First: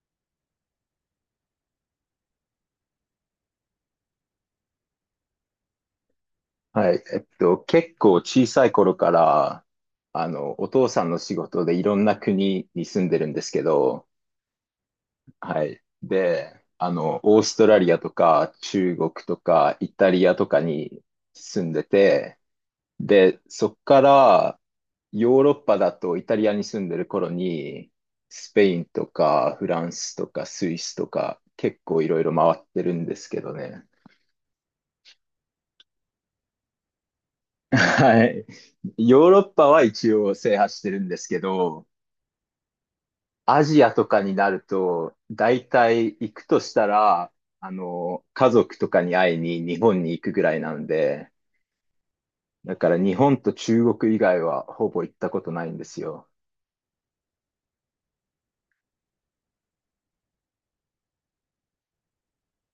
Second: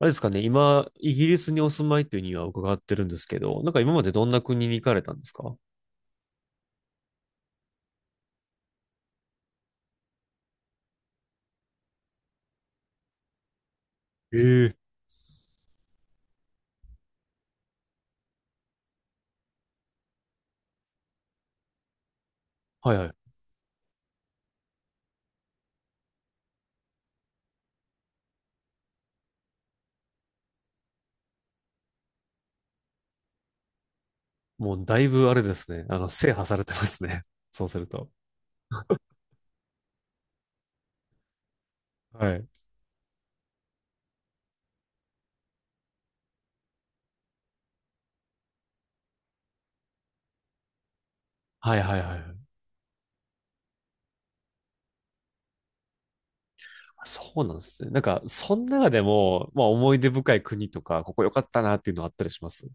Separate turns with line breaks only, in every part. あれですかね、今、イギリスにお住まいというには伺ってるんですけど、なんか今までどんな国に行かれたんですか？
はい。結構小さい頃から、お父さんの仕事でいろんな国に住んでるんですけど、
ええ、
はい。で、オーストラリアとか中国とかイタリアとかに住んでて、
はいはい。
で、そっからヨーロッパだとイタリアに住んでる頃に、スペインとかフランスとかスイスとか結構いろいろ回ってるんですけどね。
もうだいぶあれですね。制覇されてますね。そうすると。
はい。ヨーロッパは一応制覇してるんですけど、
はい。
アジアとかになると、大体行くとしたら、家族とかに会いに日本に行くぐらいなんで、
はいはいはいはい。
だから日本と中国以外はほぼ行ったことないんですよ。
そうなんですね。なんか、その中でも、まあ思い出深い国とか、ここ良かったなっていうのあったりします？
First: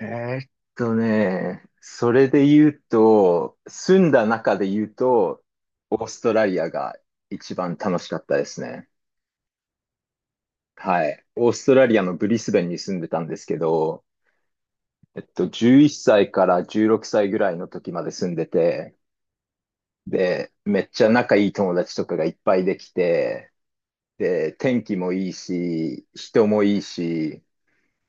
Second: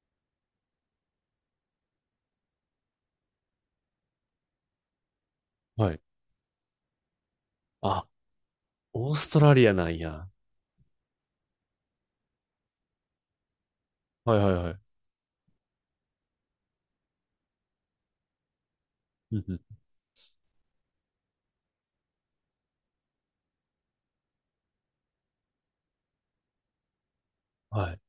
えーっそれで言うと、住んだ中で言うと、
は
オ
い。
ーストラリアが一番楽
あ、
しかったですね。
オーストラリアなんや。
はい。オーストラリアのブリスベンに住んでたんですけど、
はいはいはい。
11歳から16歳ぐらいの時まで住んでて、
うんうん。
で、めっちゃ仲いい友達とかがいっぱいできて、で、天気もいいし、人もいいし、
はい。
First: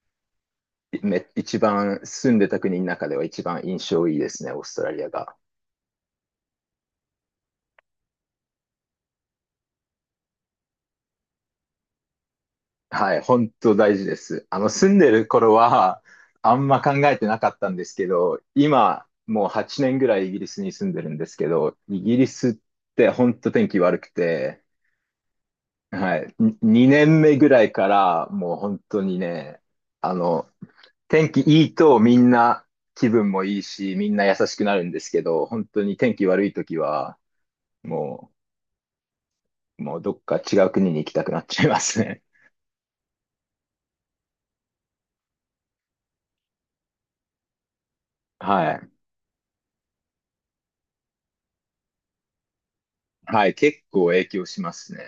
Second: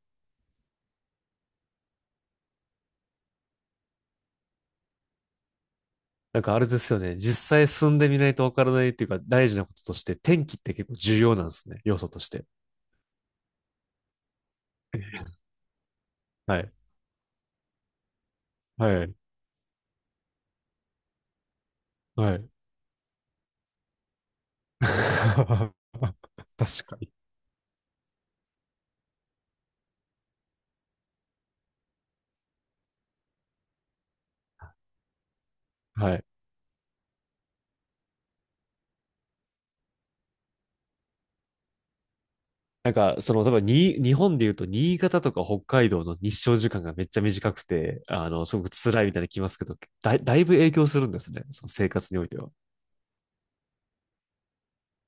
一番住んでた国の中では一番印象いいですね、オーストラリアが。
なんかあれですよね。実際住んでみないとわからないっていうか、大事なこととして、天気って結構重要なんですね。要素として。
はい、本当大事です。住んでる 頃は、あ
は
ん
い。
ま考えてなかったんですけど、
は
今、
い。
もう8年ぐらいイギリスに住んでるんですけど、イギリ
はい。
スって本当天気悪くて、
確
はい。
か
2
に。
年目ぐらいから、もう本当にね、あの、天気いいとみんな気分もいいし、みんな優しくなるんですけど、本当に
は
天
い。
気悪い時は、ももうどっか違う国に行きたくなっちゃいますね。
なんか、多分に、日本で言うと、新潟とか北海道の日照時間がめっちゃ短くて、すごく
はい。
辛いみたいなの聞きますけど、だいぶ影響するんですね。その生活においては。
はい。結構影響しますね。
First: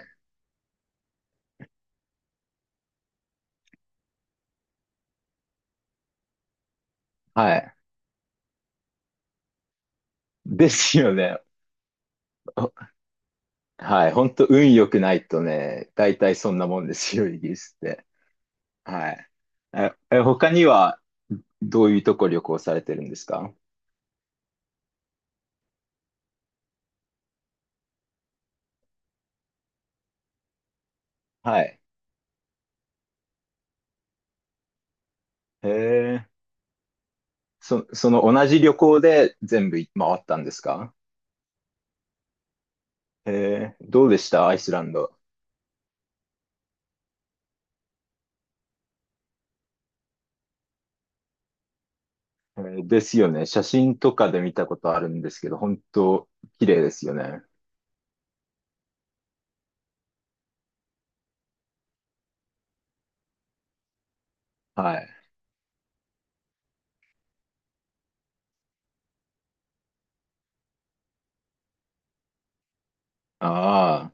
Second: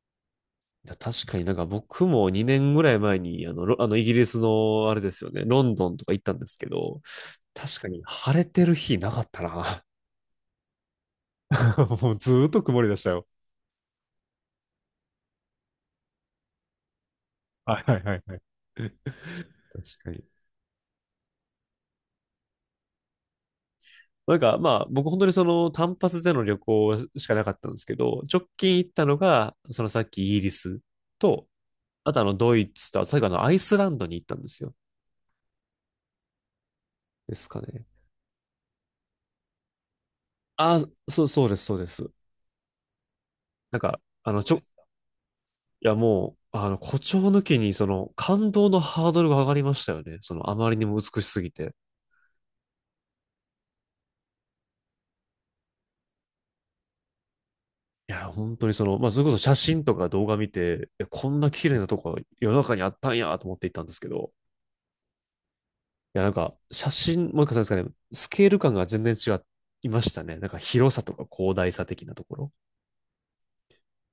確かになんか僕も2年ぐらい前に、あの、ロあの、イギリスの、あれですよね、ロンドンとか行ったんですけど、
はい。
確かに晴れてる日なかったな。
ですよね。
もうずーっと曇り
お
でしたよ。
はい。本当運良くないとね、大体そんなもんですよ、イギリスっ
はいはい
て。
はいはい。
はい。え、
確か
え
に。
他にはどういうとこ旅行されてるんですか？
なんかまあ僕本当に単発での旅行しかなかったんですけど、直近行ったのが、さっきイギリスと、
はい。
あとドイツと、最後アイスランドに行ったんですよ。
へえ。
ですかね。
その同じ旅行で全部回ったんです
あ
か？
あ、そうです、そうです。
へえ。
なんか、
どうでしたアイスランド？
いやもう、誇張抜きに感動のハードルが上がりましたよね。あまりにも美しすぎて。
ですよね。写真とかで見たことあるんですけど、本当綺麗ですよね。
いや、本当にまあ、それこそ写真とか動画見て、こんな綺麗なとこ世の中にあったんやと思って行ったんですけど、
はい。
や、なんか、写真、もう一回そうですかね、スケール感が全然違いましたね。なんか広さとか広大さ的なところ
ああ、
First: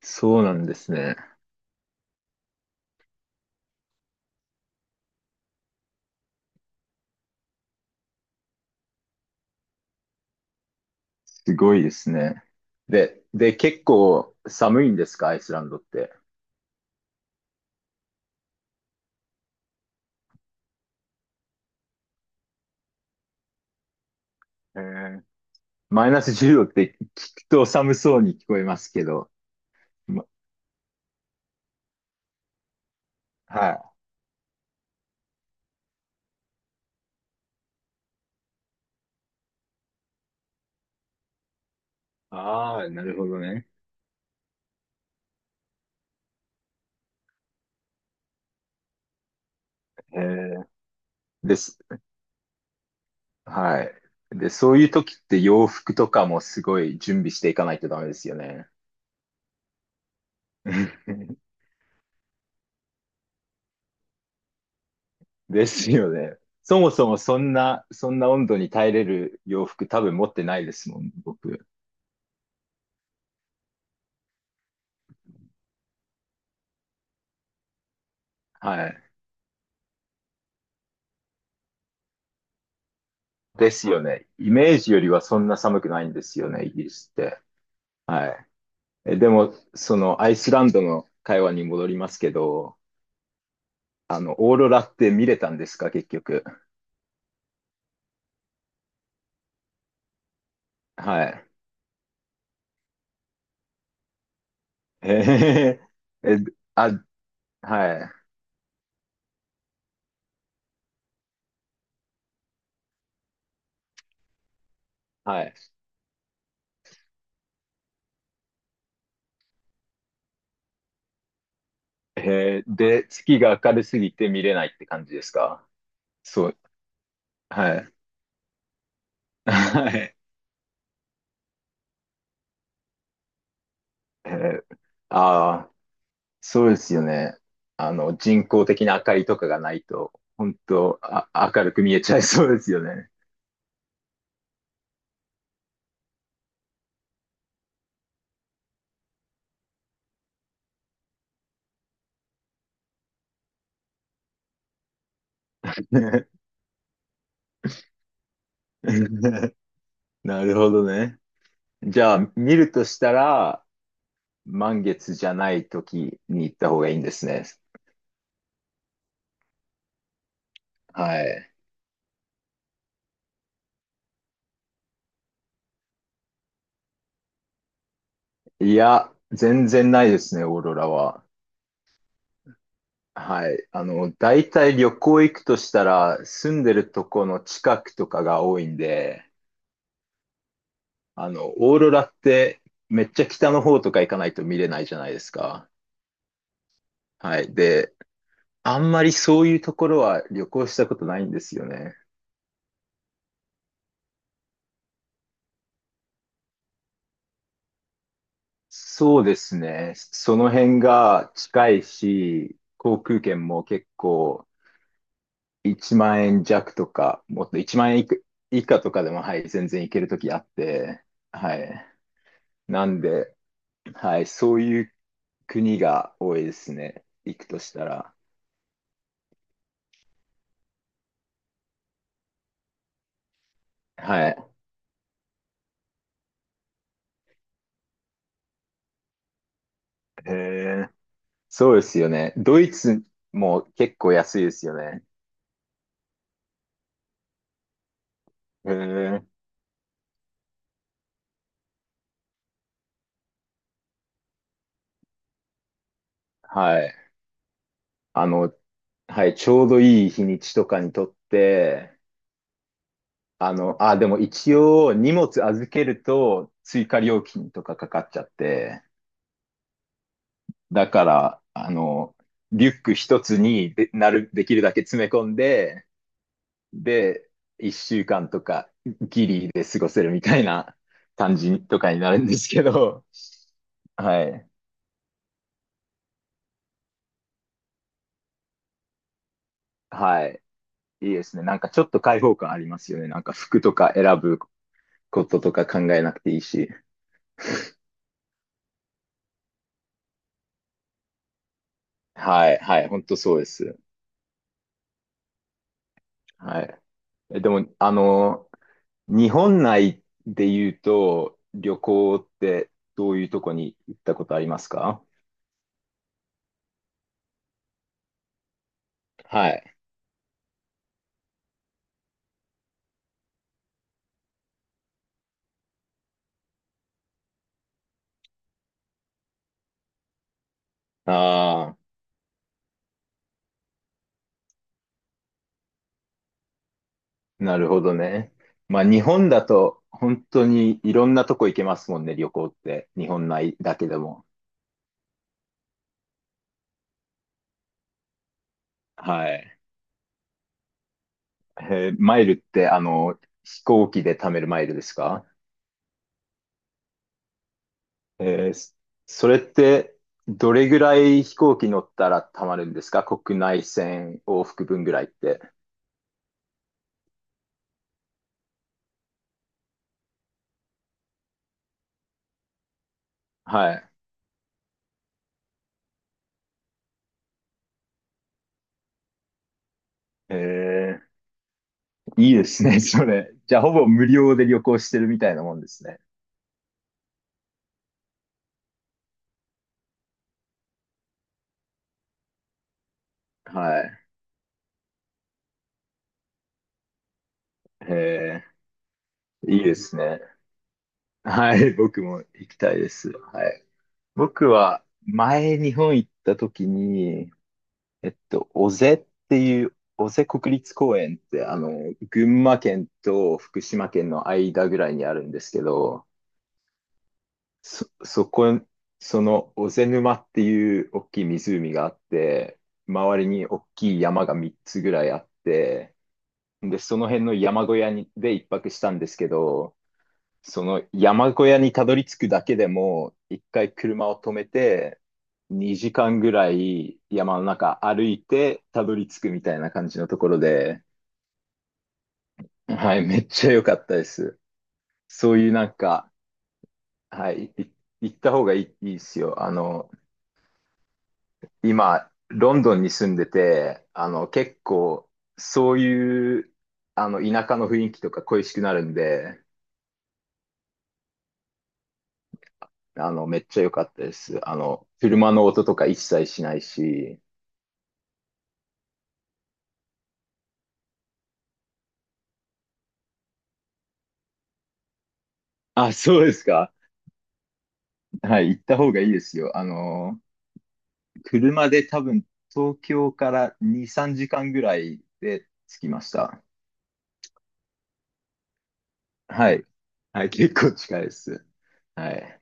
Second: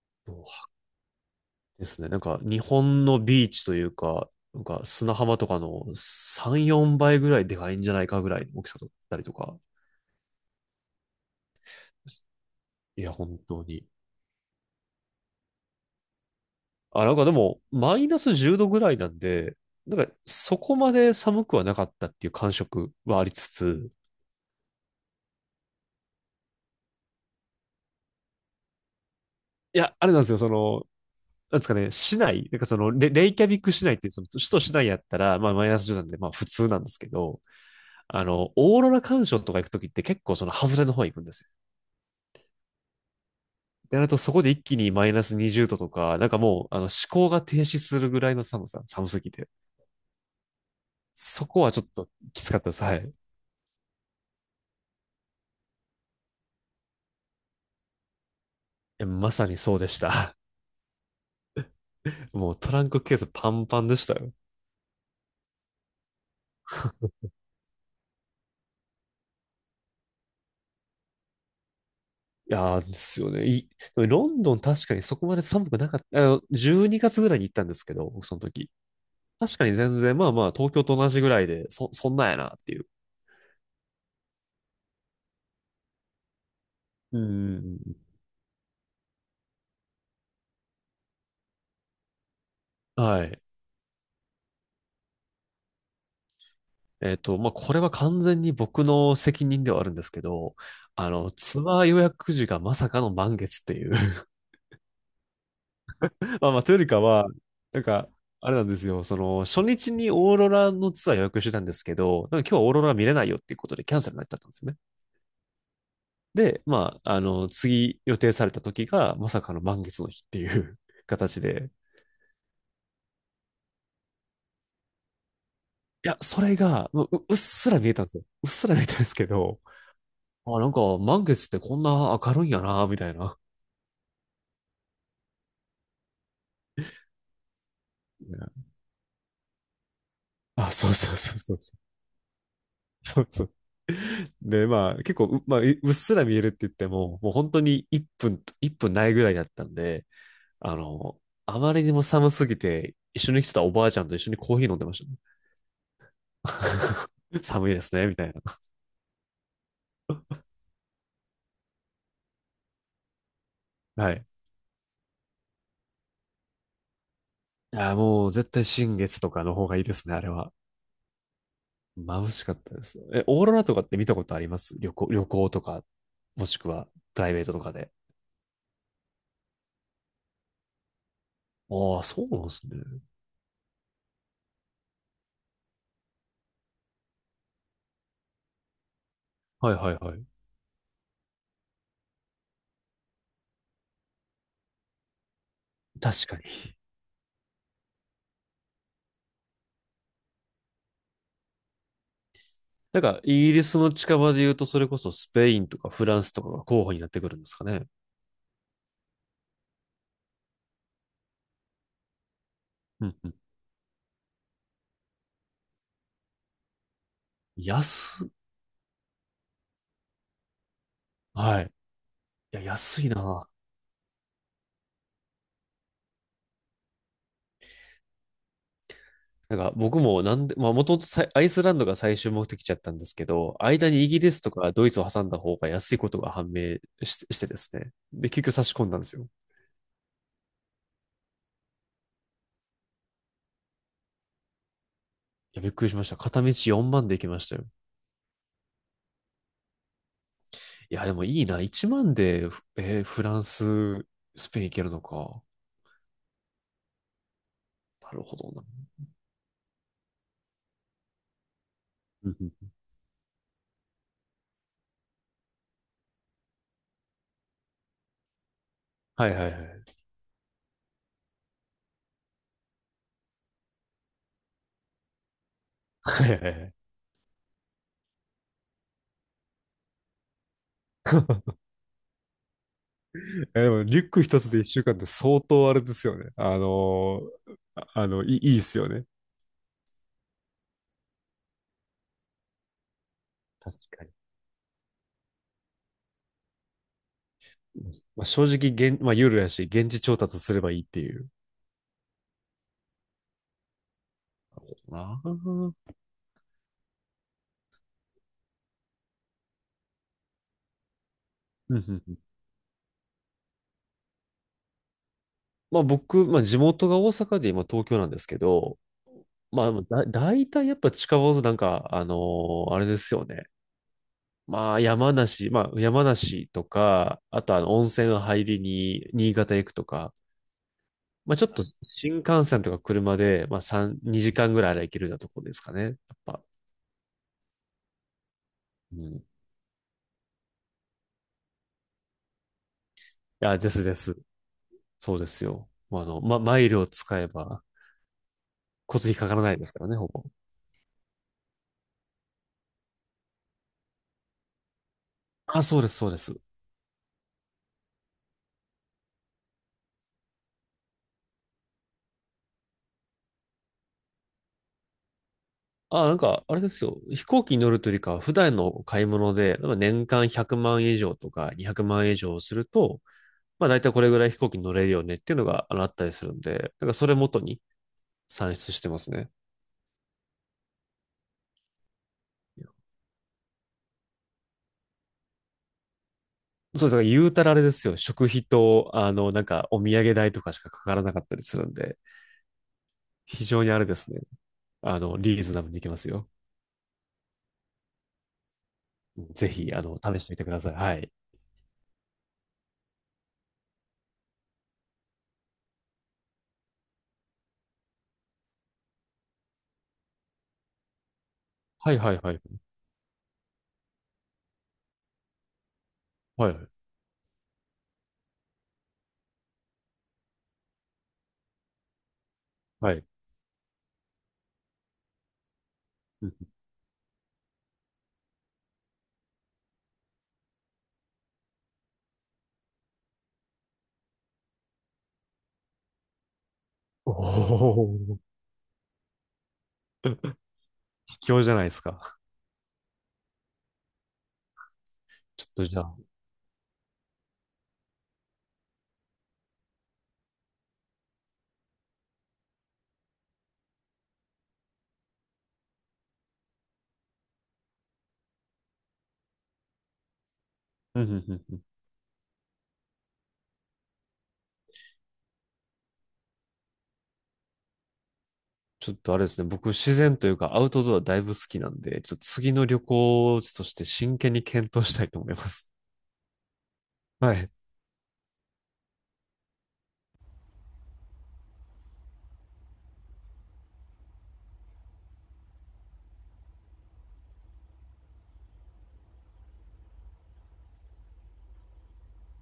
そうなんですね。
ですね。なんか、日本のビーチというか、なんか砂浜とかの3、4倍ぐらいでかいんじゃないかぐらいの大きさだったりとか。
すごいですね。
いや、
で、
本
で、
当
結
に。
構寒いんですかアイスランドって？
あ、なんかでも、マイナス10度ぐらいなんで、なんか、そこまで寒くはなかったっていう感触はありつつ、
へえ。マイナス10度って聞くと寒そうに聞こえますけど。
いや、あれなん
ま
ですよ、なんですかね、市内、なんかレイキャビッ
は
ク市
い。
内っていう、その首都市内やったら、まあマイナス10なんで、まあ普通なんですけど、オーロラ鑑賞とか行くときって結構その外れの方へ行くんですよ。
ああ、なるほどね。
で、なるとそこで一気にマイナス20度とか、なんかもう、思考が停止するぐらいの寒さ、寒すぎて。
へえ
そ
ー。で
こは
す。
ちょっときつかったです。はい。
はい。で、そういう時って洋服とかもすごい準備していかないとダメですよね。
まさにそうでした。もうトランクケースパンパンでしたよ。
ですよね。そもそもそんな温度に耐えれる洋服多分持ってないですもん、僕。
いやーですよね。でもロンドン確かにそこまで寒くなかった。12月ぐらいに行ったんですけど、僕その時。
はい。
確かに全然、まあまあ、東京と同じぐらいで、そんなんやなっていう。
ですよね。イメージよりはそんな寒くないんですよね、イギリスっ
う
て。
ん。
はい。でも、そのアイスランドの会話に戻りますけど、
はい。
オーロラって見れたんですか、結局？
まあ、これは完全に僕の責任ではあるんですけど、
はい。
ツアー予約時がまさかの満月っていう。
えへへへえ、
まあまあ、というより
あ、
かは、なん
は
か、
い。
あれなんですよ、初日にオーロラのツアー予約してたんですけど、なんか今日はオーロラ見れないよっていうことでキャンセルになっちゃったんですよね。
はい。
で、まあ、次予定された時がまさかの満月の日っていう 形で、
へえ、で、月が明るすぎて見れないって感じですか？
いや、そ
そ
れ
う、
が、もう、ううっす
は
ら見
い。
えたんですよ。うっすら見えたんですけど、
はい。
あ、なんか、満月ってこんな明るいんやな、みたいな。
えー、ああ、そうですよね。人
ね
工的な明かりとかがないと、本
あ、そう
当
そうそうそう
明
そ
る
う。
く見えちゃいそうですよね。
そうそう。で、まあ、結構う、まあ、ううっすら見えるって言っても、もう本当に1分と、分ないぐらいだったんで、あの、あまりにも寒すぎて、一緒に来てたおばあちゃんと一緒にコーヒー飲んでましたね。
ね
寒いですね、みたいな。
なるほどね。じゃあ、見るとしたら、
はい。
満月じゃない時に行った方がいいんですね。
いや、もう絶対新月とかの方がいいですね、あれは。
はい。
眩しかったです。オーロラとかって見たことあります？旅行とか、もしくはプライベートとかで。
いや、全然ないですね、オーロラは。
ああ、そうなんですね。
はい。大体旅行行くとしたら、住んでるとこの近くとかが多いんで、
はいはいはい。
オーロラってめっちゃ北の方とか行かないと見れないじゃないですか。
確かに。
はい。で、あんまりそういうところは旅行したことないんですよね。
なんか、イギリスの近場で言うと、それこそスペインとかフランスとかが候補になってくるんですかね。
そうですね。その辺が近いし、航
うん
空
うん。
券も結構1万円弱とか、もっと1万円いく
安っ、
以下とかでも、はい、全然行けるときあって、は
はい。
い。
いや、
なん
安い
で、
な。
はい、そういう国が多いですね。行くとしたら。
なんか、僕もなんで、まあ、もともとさいアイスランドが最終目的地だったんですけど、間にイギ
は
リス
い。
とかドイツを挟んだ方が安いことが判明し、してですね。で、結局差し込んだんですよ。
へえ。そうですよね。ドイツも結構安いですよね。
や、びっくりしました。片道4万で行きましたよ。
へえ。
いや、でもいいな。1万で、フランス、スペイン行けるのか。
はい。
なる
あ
ほど
の、
な。
はい、ちょうどいい日にちとかにとって、
うんうん
あ、でも一応荷物預けると追加料金とかかかっちゃって、
はいはいはい。
だから、リュック一つにできるだけ詰め込んで、
はいはいはい。
で、一週間とかギリで過ごせるみたいな感じとかになるんですけど、
でも、リュック
は
一
い。
つで一週間って相当あれですよね。いいっすよね。
はい。いいですね。なんかちょっと開放感ありますよね。なんか服と
確
か
かに。
選ぶこととか考えなくていいし。
まあ、正直、まあ、ユやし、現地調達すればいいっていう。
はい。はい。本当そうです。
ああ。うんうん
はい。でも、日本内で言うと、旅行っ てどういうとこに行ったことありますか？
まあ僕、まあ地元が大阪で今東京なんですけど、
は
まあ
い。
だ、大体やっぱ近場のなんか、あれですよね。まあ、山梨とか、あと温泉入りに、新潟行くとか、
あ
まあ、ちょっと
あ。
新幹線とか車で、まあ、3、2時間ぐらいあれば行けるようなところですかね。やっぱ。
なるほどね。まあ
う
日
ん。い
本だと本当にいろんなとこ行けますもんね、旅行って。日本内
や、で
だ
す
け
で
で
す。
も。
そうですよ。まあ、マイルを使えば、交通費か
は
からな
い。
いですからね、ほぼ。
マイルって飛行機で貯めるマイルですか？
あ、そうです、そうです。
えーそそれってどれぐらい飛行機乗ったら貯まるんですか？国内線往復分ぐらいって。
あ、なんか、あれですよ。飛行機に乗るというよりかは、普段の買い物で、なんか年間100万円以上とか200万円以上すると、まあ
は
大
い。
体これぐらい飛行機に乗れるよねっていうのがあったりするんで、だからそれ元に算出してますね。
えいいですね、それ。じゃあほぼ無料で旅行してるみたいなもんですね。
そうです。だから言うたらあれですよ。食費と、なんかお土産代とかしかかからなかったりするんで、非常にあ
は
れで
い。
すね。リーズナブルにいけますよ。
え
うんぜ
いい
ひ、
です
試
ね。
してみてください。はい。
はい、僕も行きたいです。はい。僕は前日本行った時に、尾瀬っていう、尾瀬国立公園って、
はいはいは
群
い。
馬県と福島県の間ぐらいにあるんですけど、
はいはい。
そ、そこ、その、小瀬沼っていう大きい湖があって、
はい。
周りに大きい山が3つぐらいあって、
うん
で、その辺の山小屋に、で一泊したんですけど、その山小屋にたどり着くだけでも、一回車を止めて、2時間ぐらい
お
山の中歩
お、
いてたどり着くみたいな感じのところで、
卑怯じゃないですか。
はい、めっちゃ良かったです。そう
ちょ
いう
っ
な
と
ん
じゃあ。
か、はい、行った方がいいですよ。今、ロンドンに住んでて、結構、そういう、田舎の雰囲気とか恋しくなるんで、
うんうんうん
めっちゃ良かったです。車の音とか一切しないし。
ちょっとあれですね、僕自然というかアウトドアだいぶ好きなんで、ちょっと次の旅行地として真剣に検討したいと思います。
あ、そうですか。
はい。
はい、行った方がいいですよ。車で多分、東京から2、3時間ぐらいで着きました。はい。はい、結構近いです。はい。